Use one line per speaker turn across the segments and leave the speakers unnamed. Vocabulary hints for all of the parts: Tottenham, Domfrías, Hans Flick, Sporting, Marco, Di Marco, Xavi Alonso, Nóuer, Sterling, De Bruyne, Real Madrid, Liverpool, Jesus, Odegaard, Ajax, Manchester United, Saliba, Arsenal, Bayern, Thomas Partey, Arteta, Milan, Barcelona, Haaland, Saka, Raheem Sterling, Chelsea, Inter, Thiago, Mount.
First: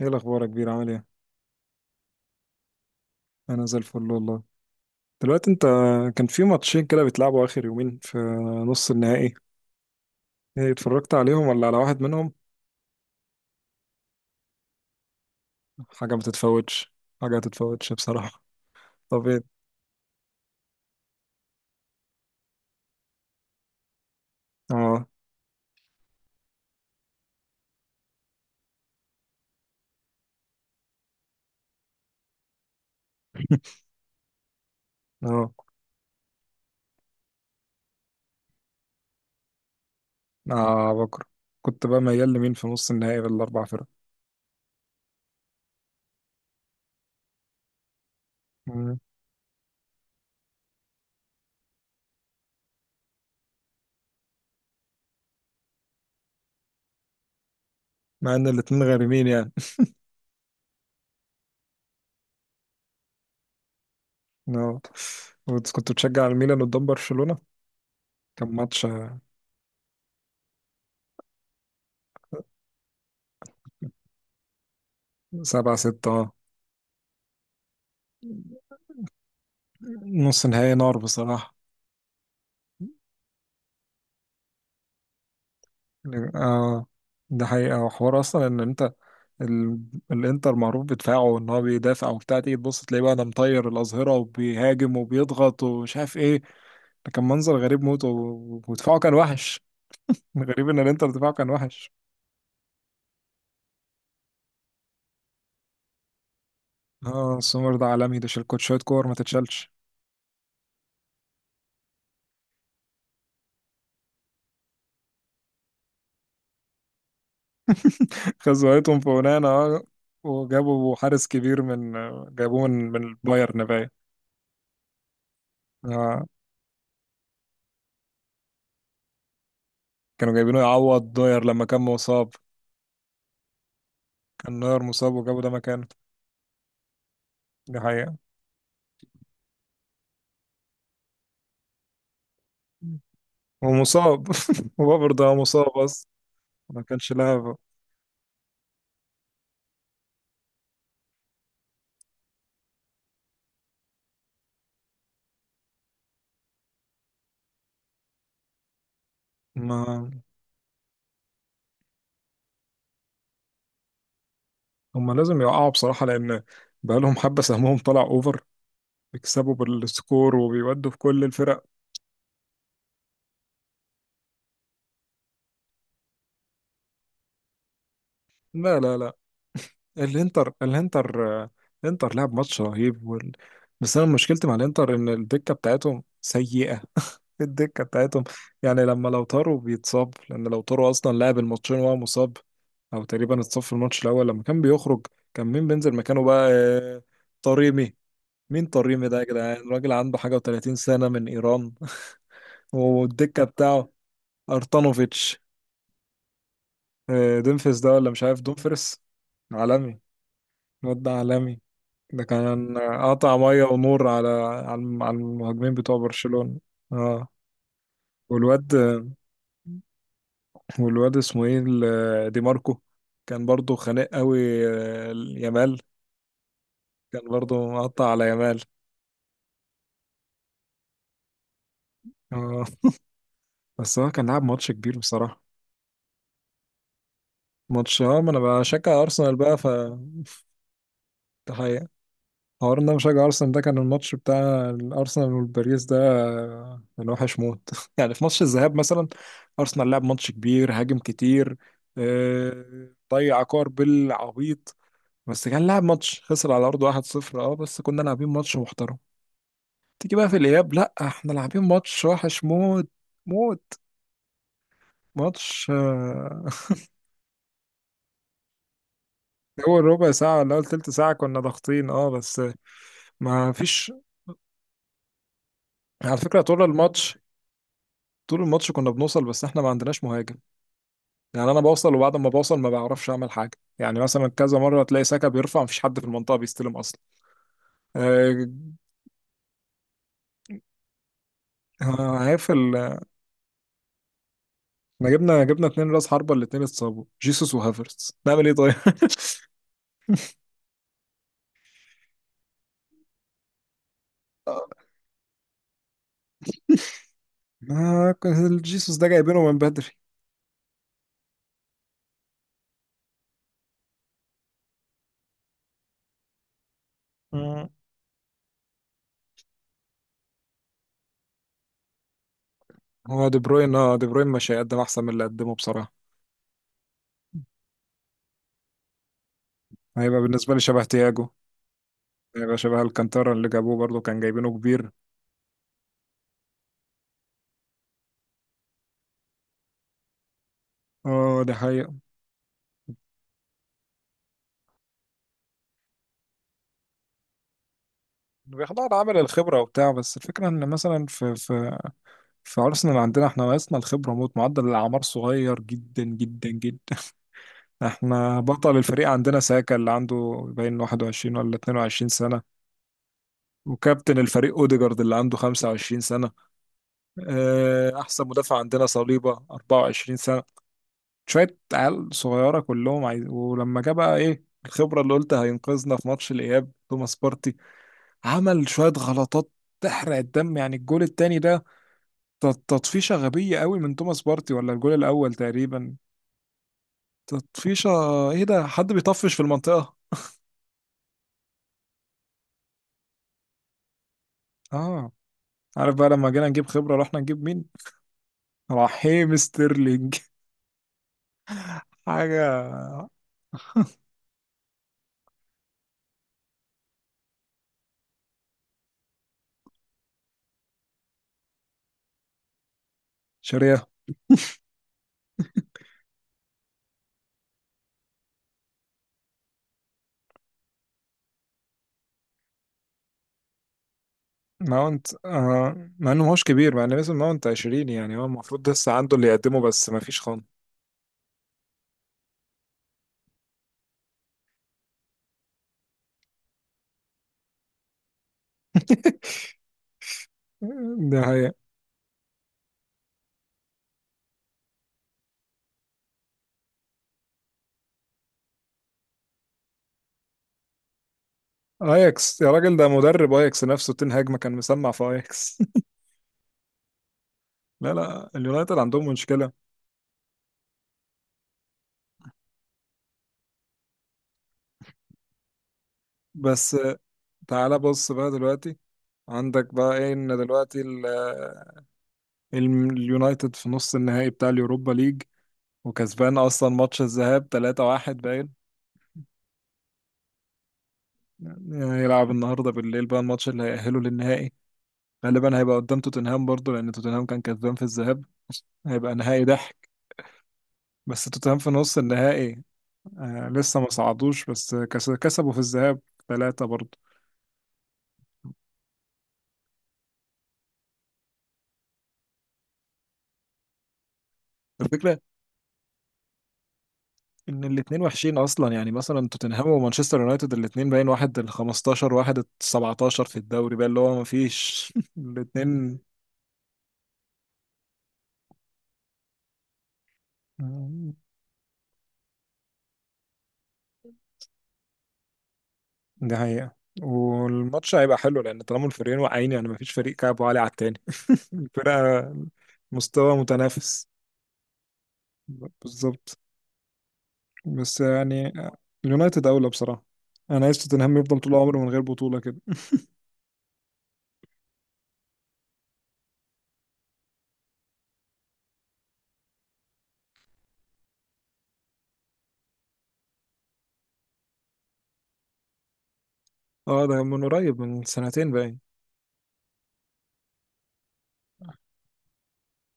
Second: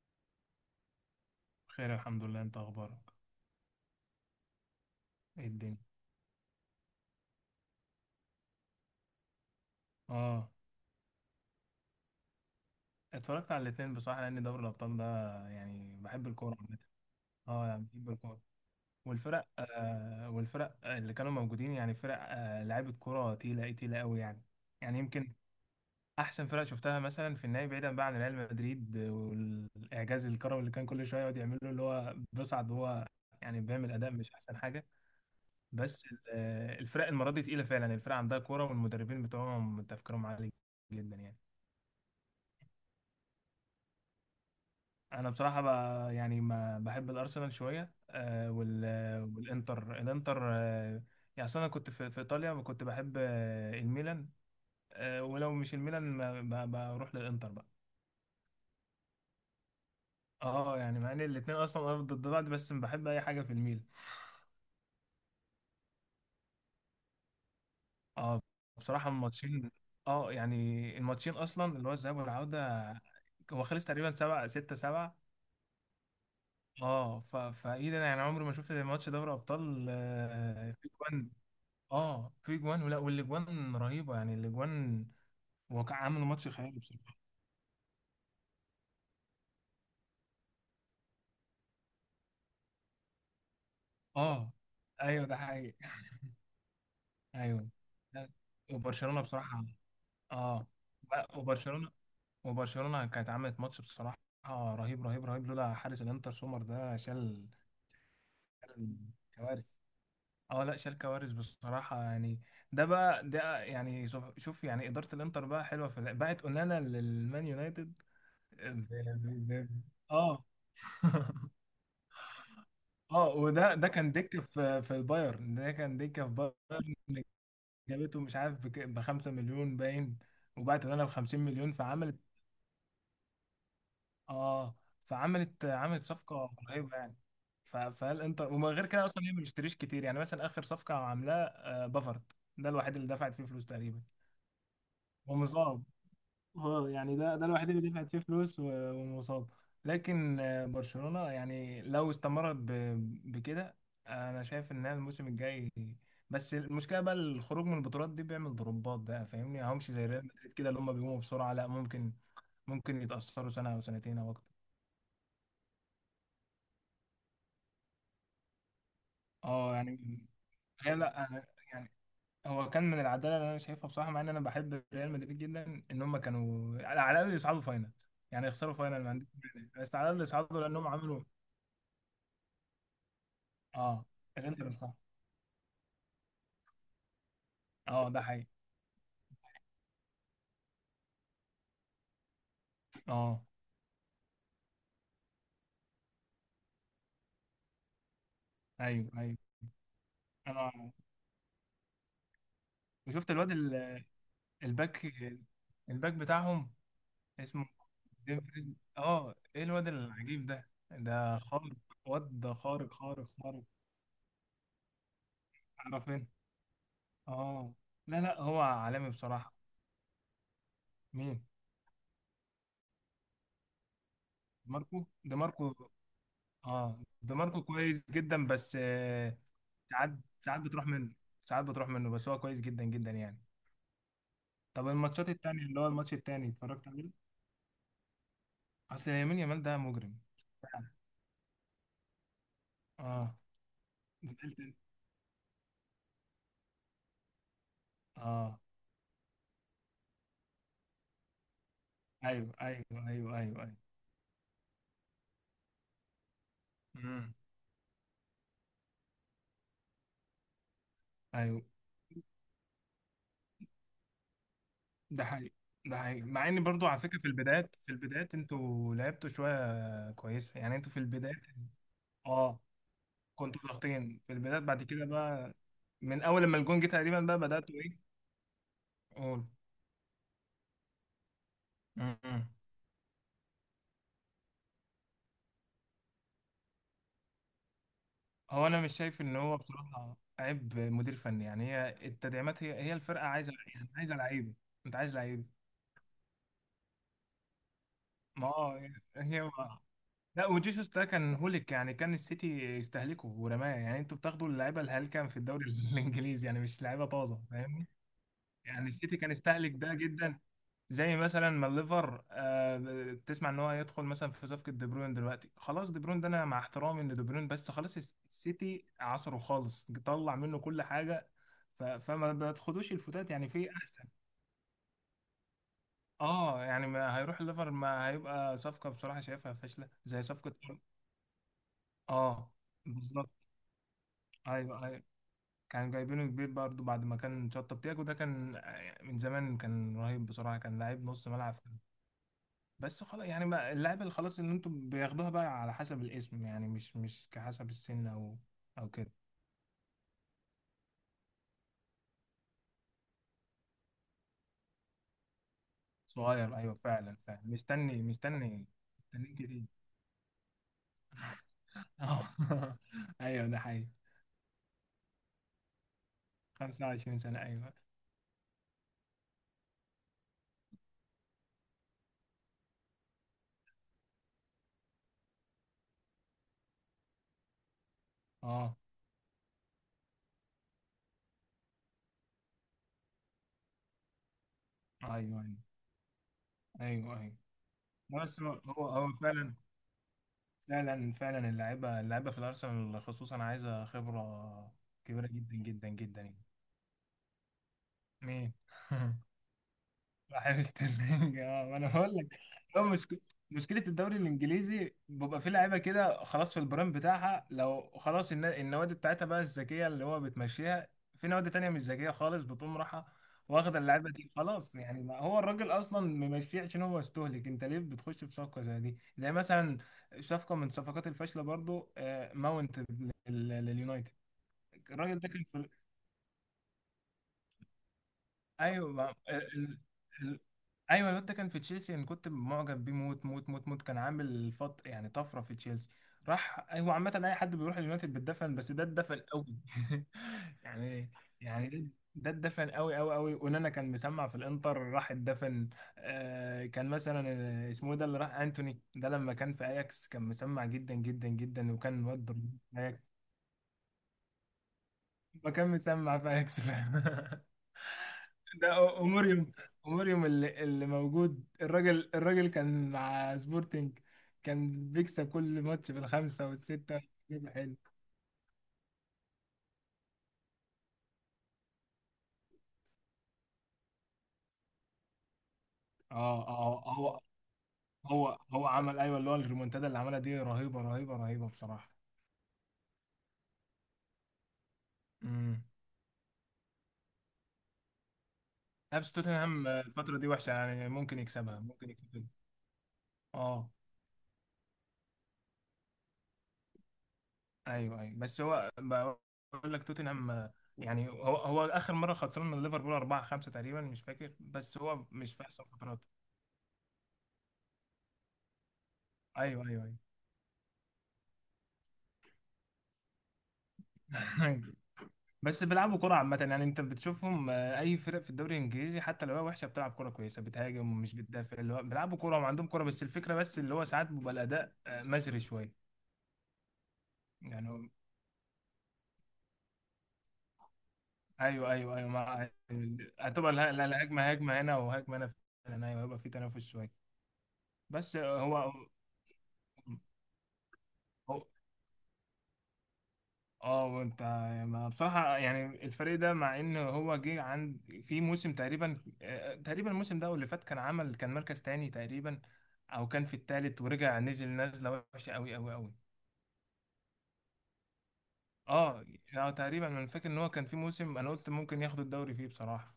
ايه الاخبار يا كبير، عامل ايه؟
خير، الحمد لله. انت اخبارك
انا زي الفل والله.
ايه
دلوقتي انت،
الدنيا؟
كان في ماتشين كده بيتلعبوا اخر يومين في نص النهائي.
اه
ايه، اتفرجت عليهم ولا على واحد منهم؟
اتفرجت على الاثنين بصراحه، لان دوري الابطال ده يعني
حاجه ما
بحب الكوره عامه.
تتفوتش، حاجه ما
اه يعني
تتفوتش
بحب الكوره،
بصراحه. طب ايه؟
والفرق اللي كانوا موجودين يعني فرق لعيبه كوره تقيله، ايه تقيله قوي يعني. يعني
اه،
يمكن احسن فرق شفتها مثلا في النهائي بعيدا بقى عن ريال مدريد والاعجاز الكروي اللي كان كل شويه يقعد يعمله، اللي هو بيصعد وهو يعني بيعمل اداء مش احسن حاجه.
اه،
بس الفرق المره دي تقيله فعلا، الفرق عندها كوره والمدربين بتوعهم تفكيرهم عالي
اه.
جدا
بكره
يعني.
كنت بقى ميال لمين في نص النهائي بالاربع فرق؟
انا بصراحه بقى يعني ما بحب الارسنال شويه آه وال
مم.
والانتر الانتر يعني أصل انا كنت في ايطاليا، كنت بحب الميلان، ولو مش الميلان بروح للانتر بقى.
مع ان الاتنين غارمين يعني.
اه يعني مع ان الاثنين اصلا أرض ضد بعض، بس بحب اي حاجه في الميلان.
اه. كنت بتشجع الميلان قدام برشلونه؟
اه
كان ماتش
بصراحه الماتشين، اه يعني الماتشين اصلا اللي هو الذهاب والعوده، هو خلص تقريبا 7-6، 7.
7-6، اه،
اه ف... فايه ده، انا يعني عمري ما شفت ماتش دوري ابطال
نص نهائي
في
نار
جوان.
بصراحه.
اه في جوان، ولا والاجوان رهيبه يعني الاجوان، هو كان عامل ماتش خيالي
اه،
بصراحه.
ده حقيقة، وحوار أصلا إن أنت ال... الانتر معروف بدفاعه، ان هو بيدافع وبتاع، تيجي تبص تلاقيه بقى ده مطير الاظهره
اه
وبيهاجم
ايوه ده
وبيضغط
حقيقي.
ومش عارف ايه. ده كان منظر
ايوه،
غريب موت،
لا،
ودفاعه كان
وبرشلونه
وحش.
بصراحه. اه
غريب ان الانتر دفاعه كان
وبرشلونه،
وحش.
وبرشلونه كانت عملت ماتش بصراحه رهيب رهيب رهيب، لولا حارس الانتر سومر ده
اه،
شال.
سومر ده عالمي، ده شال كوت
شال
شويه كور ما تتشالش.
كوارث. اه لا شال كوارث بصراحه يعني. ده بقى يعني شوف شوف يعني اداره الانتر بقى حلوه، بقت اونانا للمان يونايتد ب-
خزويتهم في ونانا،
ب- ب-
اه،
اه
وجابوا حارس كبير من، جابوه من
اه
البايرن
وده
باين.
ده كان دكة في البايرن، ده كان
اه،
دكة في بايرن اللي جابته مش عارف بـ5 مليون باين،
كانوا جايبينه
وبعت لنا
يعوض
بخمسين
داير لما
مليون
كان
فعملت.
مصاب. كان
اه
نوير مصاب وجابوا ده مكانه.
عملت صفقة رهيبة يعني. ف-
دي حقيقة.
فالانتر ومن غير كده اصلا هي ما بتشتريش كتير، يعني مثلا اخر صفقة عاملاها بافارد، ده الوحيد اللي دفعت فيه فلوس تقريبا.
ومصاب. وبرضه هو برضه
ومصاب.
مصاب. ما
اه
كانش
يعني ده
لها.
الوحيد اللي دفعت فيه فلوس ومصاب. لكن برشلونة يعني لو استمرت بكده، انا شايف انها الموسم الجاي. بس المشكلة بقى، الخروج من البطولات دي بيعمل ضربات بقى، فاهمني يعني همش زي
ما
ريال مدريد كده اللي هم بيقوموا بسرعة، لا ممكن ممكن يتأثروا سنة او سنتين او اكتر.
هم لازم يقعوا بصراحة، لأن بقالهم حبة سهمهم طلع أوفر، بيكسبوا
اه يعني
بالسكور وبيودوا
هي
في كل
لا أنا-
الفرق.
يعني هو كان من العدالة اللي انا شايفها بصراحة، مع ان انا بحب ريال مدريد جدا، ان هم كانوا على الاقل يصعدوا فاينل. يعني يخسروا
لا، لا،
فاينل ما
لا.
عنديش مانع، بس على الاقل
الإنتر
يصعدوا لانهم عملوا.
الإنتر آه، الإنتر لعب ماتش رهيب، بس
اه
أنا مشكلتي مع
الانتر صح.
الإنتر إن الدكة بتاعتهم سيئة. الدكة
اه ده
بتاعتهم،
حقيقي.
يعني لما لو طاروا بيتصاب، لأن لو طاروا أصلا لعب الماتشين وهو مصاب، أو تقريبا
اه
اتصاب في الماتش الأول لما كان بيخرج. كان مين بينزل مكانه بقى؟ طريمي. مين طريمي
ايوه
ده يا
ايوه.
جدعان؟ راجل عنده حاجة و30
انا
سنة من إيران.
وشفت
والدكة بتاعه،
الباك،
أرتانوفيتش.
الباك بتاعهم اسمه
دومفريس ده، ولا مش عارف،
ديمفريز.
دومفريس
اه ايه الواد
عالمي،
العجيب ده،
الواد ده
ده
عالمي.
خارق.
ده
واد ده
كان
خارق خارق
قطع
خارق.
مية ونور، على المهاجمين بتوع
عارفين.
برشلونة. اه.
اه لا لا هو
والواد
عالمي بصراحة.
والواد
مين؟
اسمه ايه، دي ماركو، كان برضه خانق قوي،
ماركو، ده ماركو.
يامال،
اه
كان
ده ماركو
برضه
كويس
مقطع على
جدا،
يامال.
بس ساعات ساعات بتروح منه ساعات بتروح منه، بس هو
اه،
كويس جدا جدا يعني.
بس هو كان لعب ماتش
طب
كبير
الماتشات
بصراحة.
التانية اللي هو الماتش التاني اتفرجت عليه؟
ماتش، اه. ما انا بشجع
اصل
ارسنال
يمين
بقى،
يامال
ف
ده مجرم.
حوار ان انا مشجع
اه
ارسنال. ده كان الماتش
زعلت
بتاع
انت.
الارسنال والباريس ده، كان وحش موت. يعني في ماتش
اه
الذهاب مثلا ارسنال لعب ماتش كبير، هاجم كتير،
ايوه ايوه ايوه ايوه
ضيع كور
ايوه.
بالعبيط، بس كان لعب ماتش، خسر على ارضه
امم.
1-0، اه، بس كنا لاعبين ماتش محترم. تيجي بقى في الاياب، لا احنا لاعبين
ايوه
ماتش وحش موت، موت.
ده حقيقي.
ماتش
ده حقيقي، مع ان برضو على فكره في البدايات، انتوا لعبتوا
اول ربع
شويه
ساعه ولا
كويسه
اول
يعني
تلت
انتوا في
ساعه
البدايات.
كنا ضاغطين، اه، بس
اه
ما
كنتوا
فيش.
ضاغطين في البدايات، بعد كده بقى
على
من
فكره
اول لما
طول
الجون جه
الماتش،
تقريبا بقى بداتوا ايه.
طول الماتش كنا بنوصل، بس
قول.
احنا ما عندناش مهاجم. يعني انا بوصل، وبعد ما
امم.
بوصل ما بعرفش اعمل حاجه. يعني مثلا كذا مره تلاقي سكه بيرفع، مفيش حد في المنطقه بيستلم اصلا. آه،
انا مش شايف ان هو بصراحه عيب مدير فني، يعني هي التدعيمات، هي
هيفل،
هي الفرقه عايزه، يعني عايزه لعيبه. انت
احنا
عايز
جبنا
لعيبه.
جبنا اتنين راس حربه، الاتنين اتصابوا، جيسوس وهافرتز، نعمل
ما
ايه طيب؟
هو، هي لا وجيسوس ده كان هوليك يعني كان السيتي يستهلكه ورماه، يعني انتوا بتاخدوا اللعيبه الهلكه في الدوري الانجليزي، يعني مش لعيبه طازه فاهمني.
ما كان
يعني
جيسوس ده
السيتي كان
جايبينه من
يستهلك
بدري.
ده جدا. زي مثلا ما الليفر تسمع ان هو هيدخل مثلا في صفقه دي بروين دلوقتي، خلاص دي بروين ده، انا مع احترامي ان دي بروين،
مم.
بس خلاص السيتي عصره خالص، طلع منه كل حاجه. ف- فما بتاخدوش
هو
الفتات
دي
يعني في
بروين، اه،
احسن.
دي بروين مش هيقدم احسن من اللي قدمه بصراحه.
اه يعني ما هيروح الليفر، ما هيبقى صفقه بصراحه شايفها فاشله
هيبقى
زي صفقه.
بالنسبه لي شبه تياجو،
اه
هيبقى شبه
بالظبط.
الكانتارا اللي جابوه، برضه كان جايبينه
ايوه
كبير.
ايوه. كان جايبينه كبير برضه بعد ما كان شطب تياجو، ده كان من زمان كان رهيب بصراحة، كان لعيب نص
اه، ده
ملعب.
حقيقة.
بس خلاص يعني بقى اللعيبة اللي خلاص اللي انتوا بياخدوها بقى على حسب الاسم، يعني مش كحسب السن او
بياخدوا
او
على
كده.
عامل الخبرة وبتاع، بس الفكرة ان مثلا في أرسنال، عندنا احنا ناقصنا الخبرة موت، معدل الأعمار صغير جدا جدا
صغير ايوه
جدا.
فعلا فعلا. مستني
احنا بطل الفريق
مستني
عندنا
كتير.
ساكا، اللي عنده باين 21 ولا 22
اه
سنة.
ايوه ده حقيقي.
وكابتن الفريق اوديجارد اللي عنده 25 سنة.
25 سنة ايوه.
اه، أحسن مدافع عندنا صليبة 24 سنة. شوية عيال صغيرة كلهم عايز... ولما جه بقى ايه الخبرة اللي قلت هينقذنا في ماتش الإياب؟ توماس بارتي عمل
اه
شوية غلطات تحرق الدم، يعني الجول التاني ده، تطفيشة غبية قوي من توماس بارتي، ولا الجول
ايوه
الأول
ايوه
تقريبا،
ايوه ايوه.
تطفيشة.
لا، بس
ايه
هو
ده،
هو
حد
هو
بيطفش في
فعلا.
المنطقة؟
فعلا فعلا، اللعيبه في الارسنال خصوصا عايزه خبره
اه.
كبيره جدا جدا
عارف بقى
جدا
لما
يعني.
جينا نجيب خبرة رحنا نجيب مين؟
مين
رحيم ستيرلينج.
راح ستيرلينج اه انا بقول لك،
حاجة
هو مشك... مشكله الدوري الانجليزي بيبقى فيه لعيبه كده خلاص في البرايم بتاعها، لو خلاص النوادي بتاعتها بقى الذكيه اللي هو بتمشيها. في نوادي تانية مش ذكيه خالص بتقوم رايحه واخده
شريعة.
اللعيبه دي خلاص، يعني ما هو الراجل اصلا ممشيه عشان هو مستهلك، انت ليه بتخش في صفقه زي دي؟ زي مثلا صفقه من صفقات الفاشله برضو ماونت لليونايتد.
ماونت،
الراجل ده كان في،
مع انه ماهوش كبير، مع ان لسه ماونت 20، يعني هو المفروض
ايوه
لسه عنده اللي يقدمه، بس مفيش
ال...
خان.
ايوه الواد ده كان في تشيلسي، انا كنت معجب بيه موت موت موت موت، كان عامل فط يعني طفره في تشيلسي. راح، هو عامه اي حد بيروح اليونايتد بيتدفن، بس ده اتدفن قوي يعني.
ده هي.
يعني ده ده اتدفن قوي قوي قوي. ونانا كان مسمع في الانتر راح اتدفن. آه كان مثلا آه، اسمه إيه ده اللي راح، انتوني ده لما كان في اياكس كان مسمع جدا جدا جدا، وكان واد
اياكس يا
رهيب
راجل،
في
ده
اياكس.
مدرب اياكس نفسه تنهاج كان مسمع في
ما
اياكس.
كان مسمع في اياكس فعلا
لا، لا، اليونايتد
ده
عندهم مشكلة.
أموريوم، أموريوم اللي موجود، الراجل كان مع سبورتنج، كان بيكسب كل ماتش بالخمسة
بس
والستة جيب حلو.
تعالى بص بقى دلوقتي، عندك بقى ايه ان دلوقتي اليونايتد في نص النهائي بتاع اليوروبا ليج، وكسبان
اه
اصلا
اه
ماتش
هو،
الذهاب 3-1
هو
باين.
هو عمل ايوه اللي هو الريمونتادا اللي عملها دي رهيبة رهيبة رهيبة
يعني
بصراحة.
هيلعب النهارده بالليل بقى الماتش اللي هيأهله للنهائي. غالبا
امم.
هيبقى قدام توتنهام برضه، لان توتنهام كان كسبان في الذهاب.
نفس
هيبقى نهائي
توتنهام
ضحك.
الفترة دي وحشة يعني، ممكن
بس توتنهام
يكسبها
في
ممكن
نص
يكسبها.
النهائي آه،
اه
لسه ما صعدوش، بس كسبوا في الذهاب ثلاثة برضه.
ايوه ايوه، بس هو بقول لك توتنهام، يعني هو اخر مرة خسران من ليفربول 4-5 تقريبا مش فاكر، بس هو
الفكرة
مش في احسن فتراته.
ان الاتنين وحشين اصلا، يعني مثلا
ايوه
توتنهام
ايوه
ومانشستر يونايتد الاتنين باين، واحد ال 15 واحد ال 17 في الدوري بقى، اللي هو ما
ايوه
فيش.
بس بيلعبوا
الاتنين،
كرة عامة يعني، انت بتشوفهم اي فرق في الدوري الانجليزي حتى لو هي وحشة بتلعب كرة كويسة، بتهاجم ومش بتدافع، اللي هو بيلعبوا كرة وعندهم كرة، بس الفكرة بس اللي هو ساعات بيبقى الاداء مزري شوية.
دي حقيقة.
يعني هو-
والماتش هيبقى حلو، لأن طالما الفريقين واقعين، يعني مفيش فريق كعبه عالي على التاني.
ايوه ايوه ايوه
الفرقة،
مع
مستوى
لا لا
متنافس،
هجمة، هجمة هنا وهجمة هنا. فعلا ايوه هيبقى في
بالظبط.
تنافس شوية.
بس
بس آه،
يعني
هو
اليونايتد أولى بصراحة. أنا عايز توتنهام يفضل
هو
طول عمره من غير بطولة كده.
اه وانت، ما بصراحة يعني الفريق ده، مع ان هو جه عند، في موسم تقريبا تقريبا الموسم ده أو اللي فات كان عمل كان مركز تاني تقريبا، او كان في التالت ورجع نزل نزلة وحشة قوي قوي قوي.
اه، ده من قريب، من سنتين باين،
اه يعني تقريبا انا فاكر ان هو كان في موسم انا قلت ممكن ياخد الدوري فيه بصراحة.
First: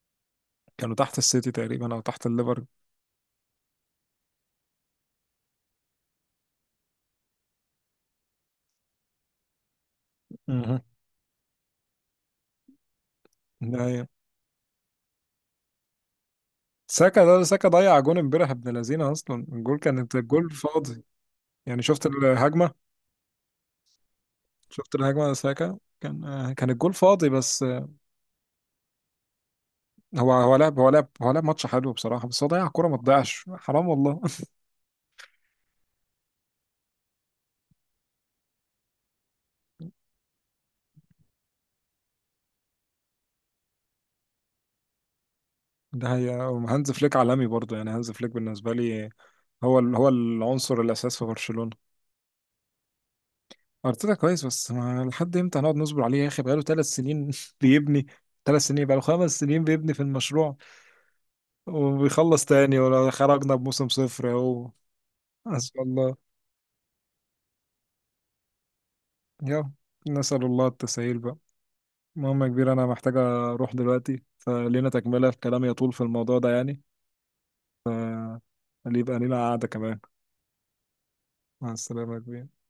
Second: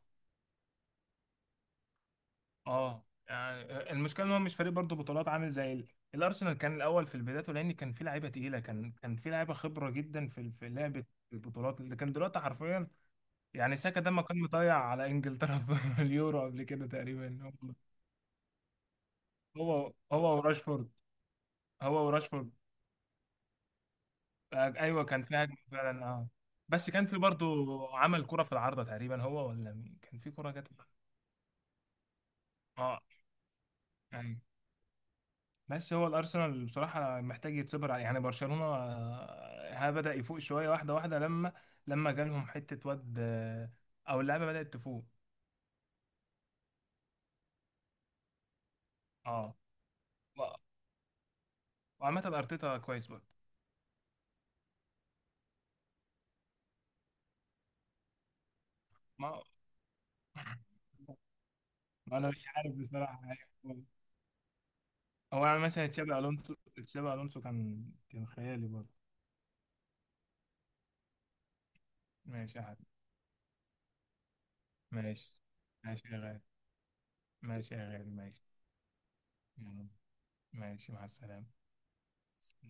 كانوا تحت السيتي تقريبا أو تحت الليفر.
اه يعني المشكلة ان هو مش فريق برضه بطولات، عامل زي الارسنال. كان الاول في البداية لان كان في لعيبة تقيلة، كان في لعيبة خبرة جدا في
مهم.
لعبة البطولات، اللي كان دلوقتي حرفيا يعني
ده
ساكا
هي.
ده ما كان مطيع على انجلترا في اليورو قبل كده
ساكا
تقريبا.
ده، ساكا ضيع جون امبارح، ابن لذينه، أصلا الجول كانت
هو
الجول
وراشفورد.
فاضي. يعني شفت
هو وراشفورد
الهجمة؟ شفت
ايوه كان
الهجمة،
في هجمه
ساكا
فعلا.
كان
اه
آه، كان
بس
الجول
كان في
فاضي بس.
برضو عمل كرة في العارضة تقريبا، هو ولا مين، كان
هو
في كرة
هو
جت.
لعب هو لعب هو لعب ماتش حلو بصراحة، بس هو ضيع كورة ما
اه
تضيعش، حرام والله.
ايوه. بس هو الارسنال بصراحة محتاج يتصبر عليه. يعني برشلونة ها بدأ يفوق شوية واحدة واحدة، لما لما جالهم حتة واد او اللعبة بدأت تفوق.
ده هي. هانز فليك عالمي برضه، يعني هانز فليك بالنسبة لي
اه
هو هو
و-
العنصر الأساس في برشلونة.
وعامة ارتيتا كويس برضه.
أرتيتا كويس، بس ما لحد إمتى هنقعد نصبر عليه يا أخي؟ بقاله ثلاث سنين بيبني. ثلاث سنين، بقاله
ما
خمس سنين بيبني في المشروع،
ما انا
وبيخلص
مش عارف
تاني ولا
بصراحة.
خرجنا بموسم صفر أهو.
هو يعني
أسأل
مثلا
الله،
تشابي الونسو، كان كان خيالي برضه.
يا، نسأل الله التسهيل بقى. المهم يا
ماشي يا
كبير، أنا
حبيبي.
محتاج أروح دلوقتي، فلينا تكملة
ماشي.
الكلام يطول في
ماشي يا
الموضوع
غالي.
ده يعني.
ماشي يا غالي، ماشي.
اللي يبقى لينا قعدة
يلا.
كمان.
ماشي، مع السلامة.
مع السلامة يا كبير.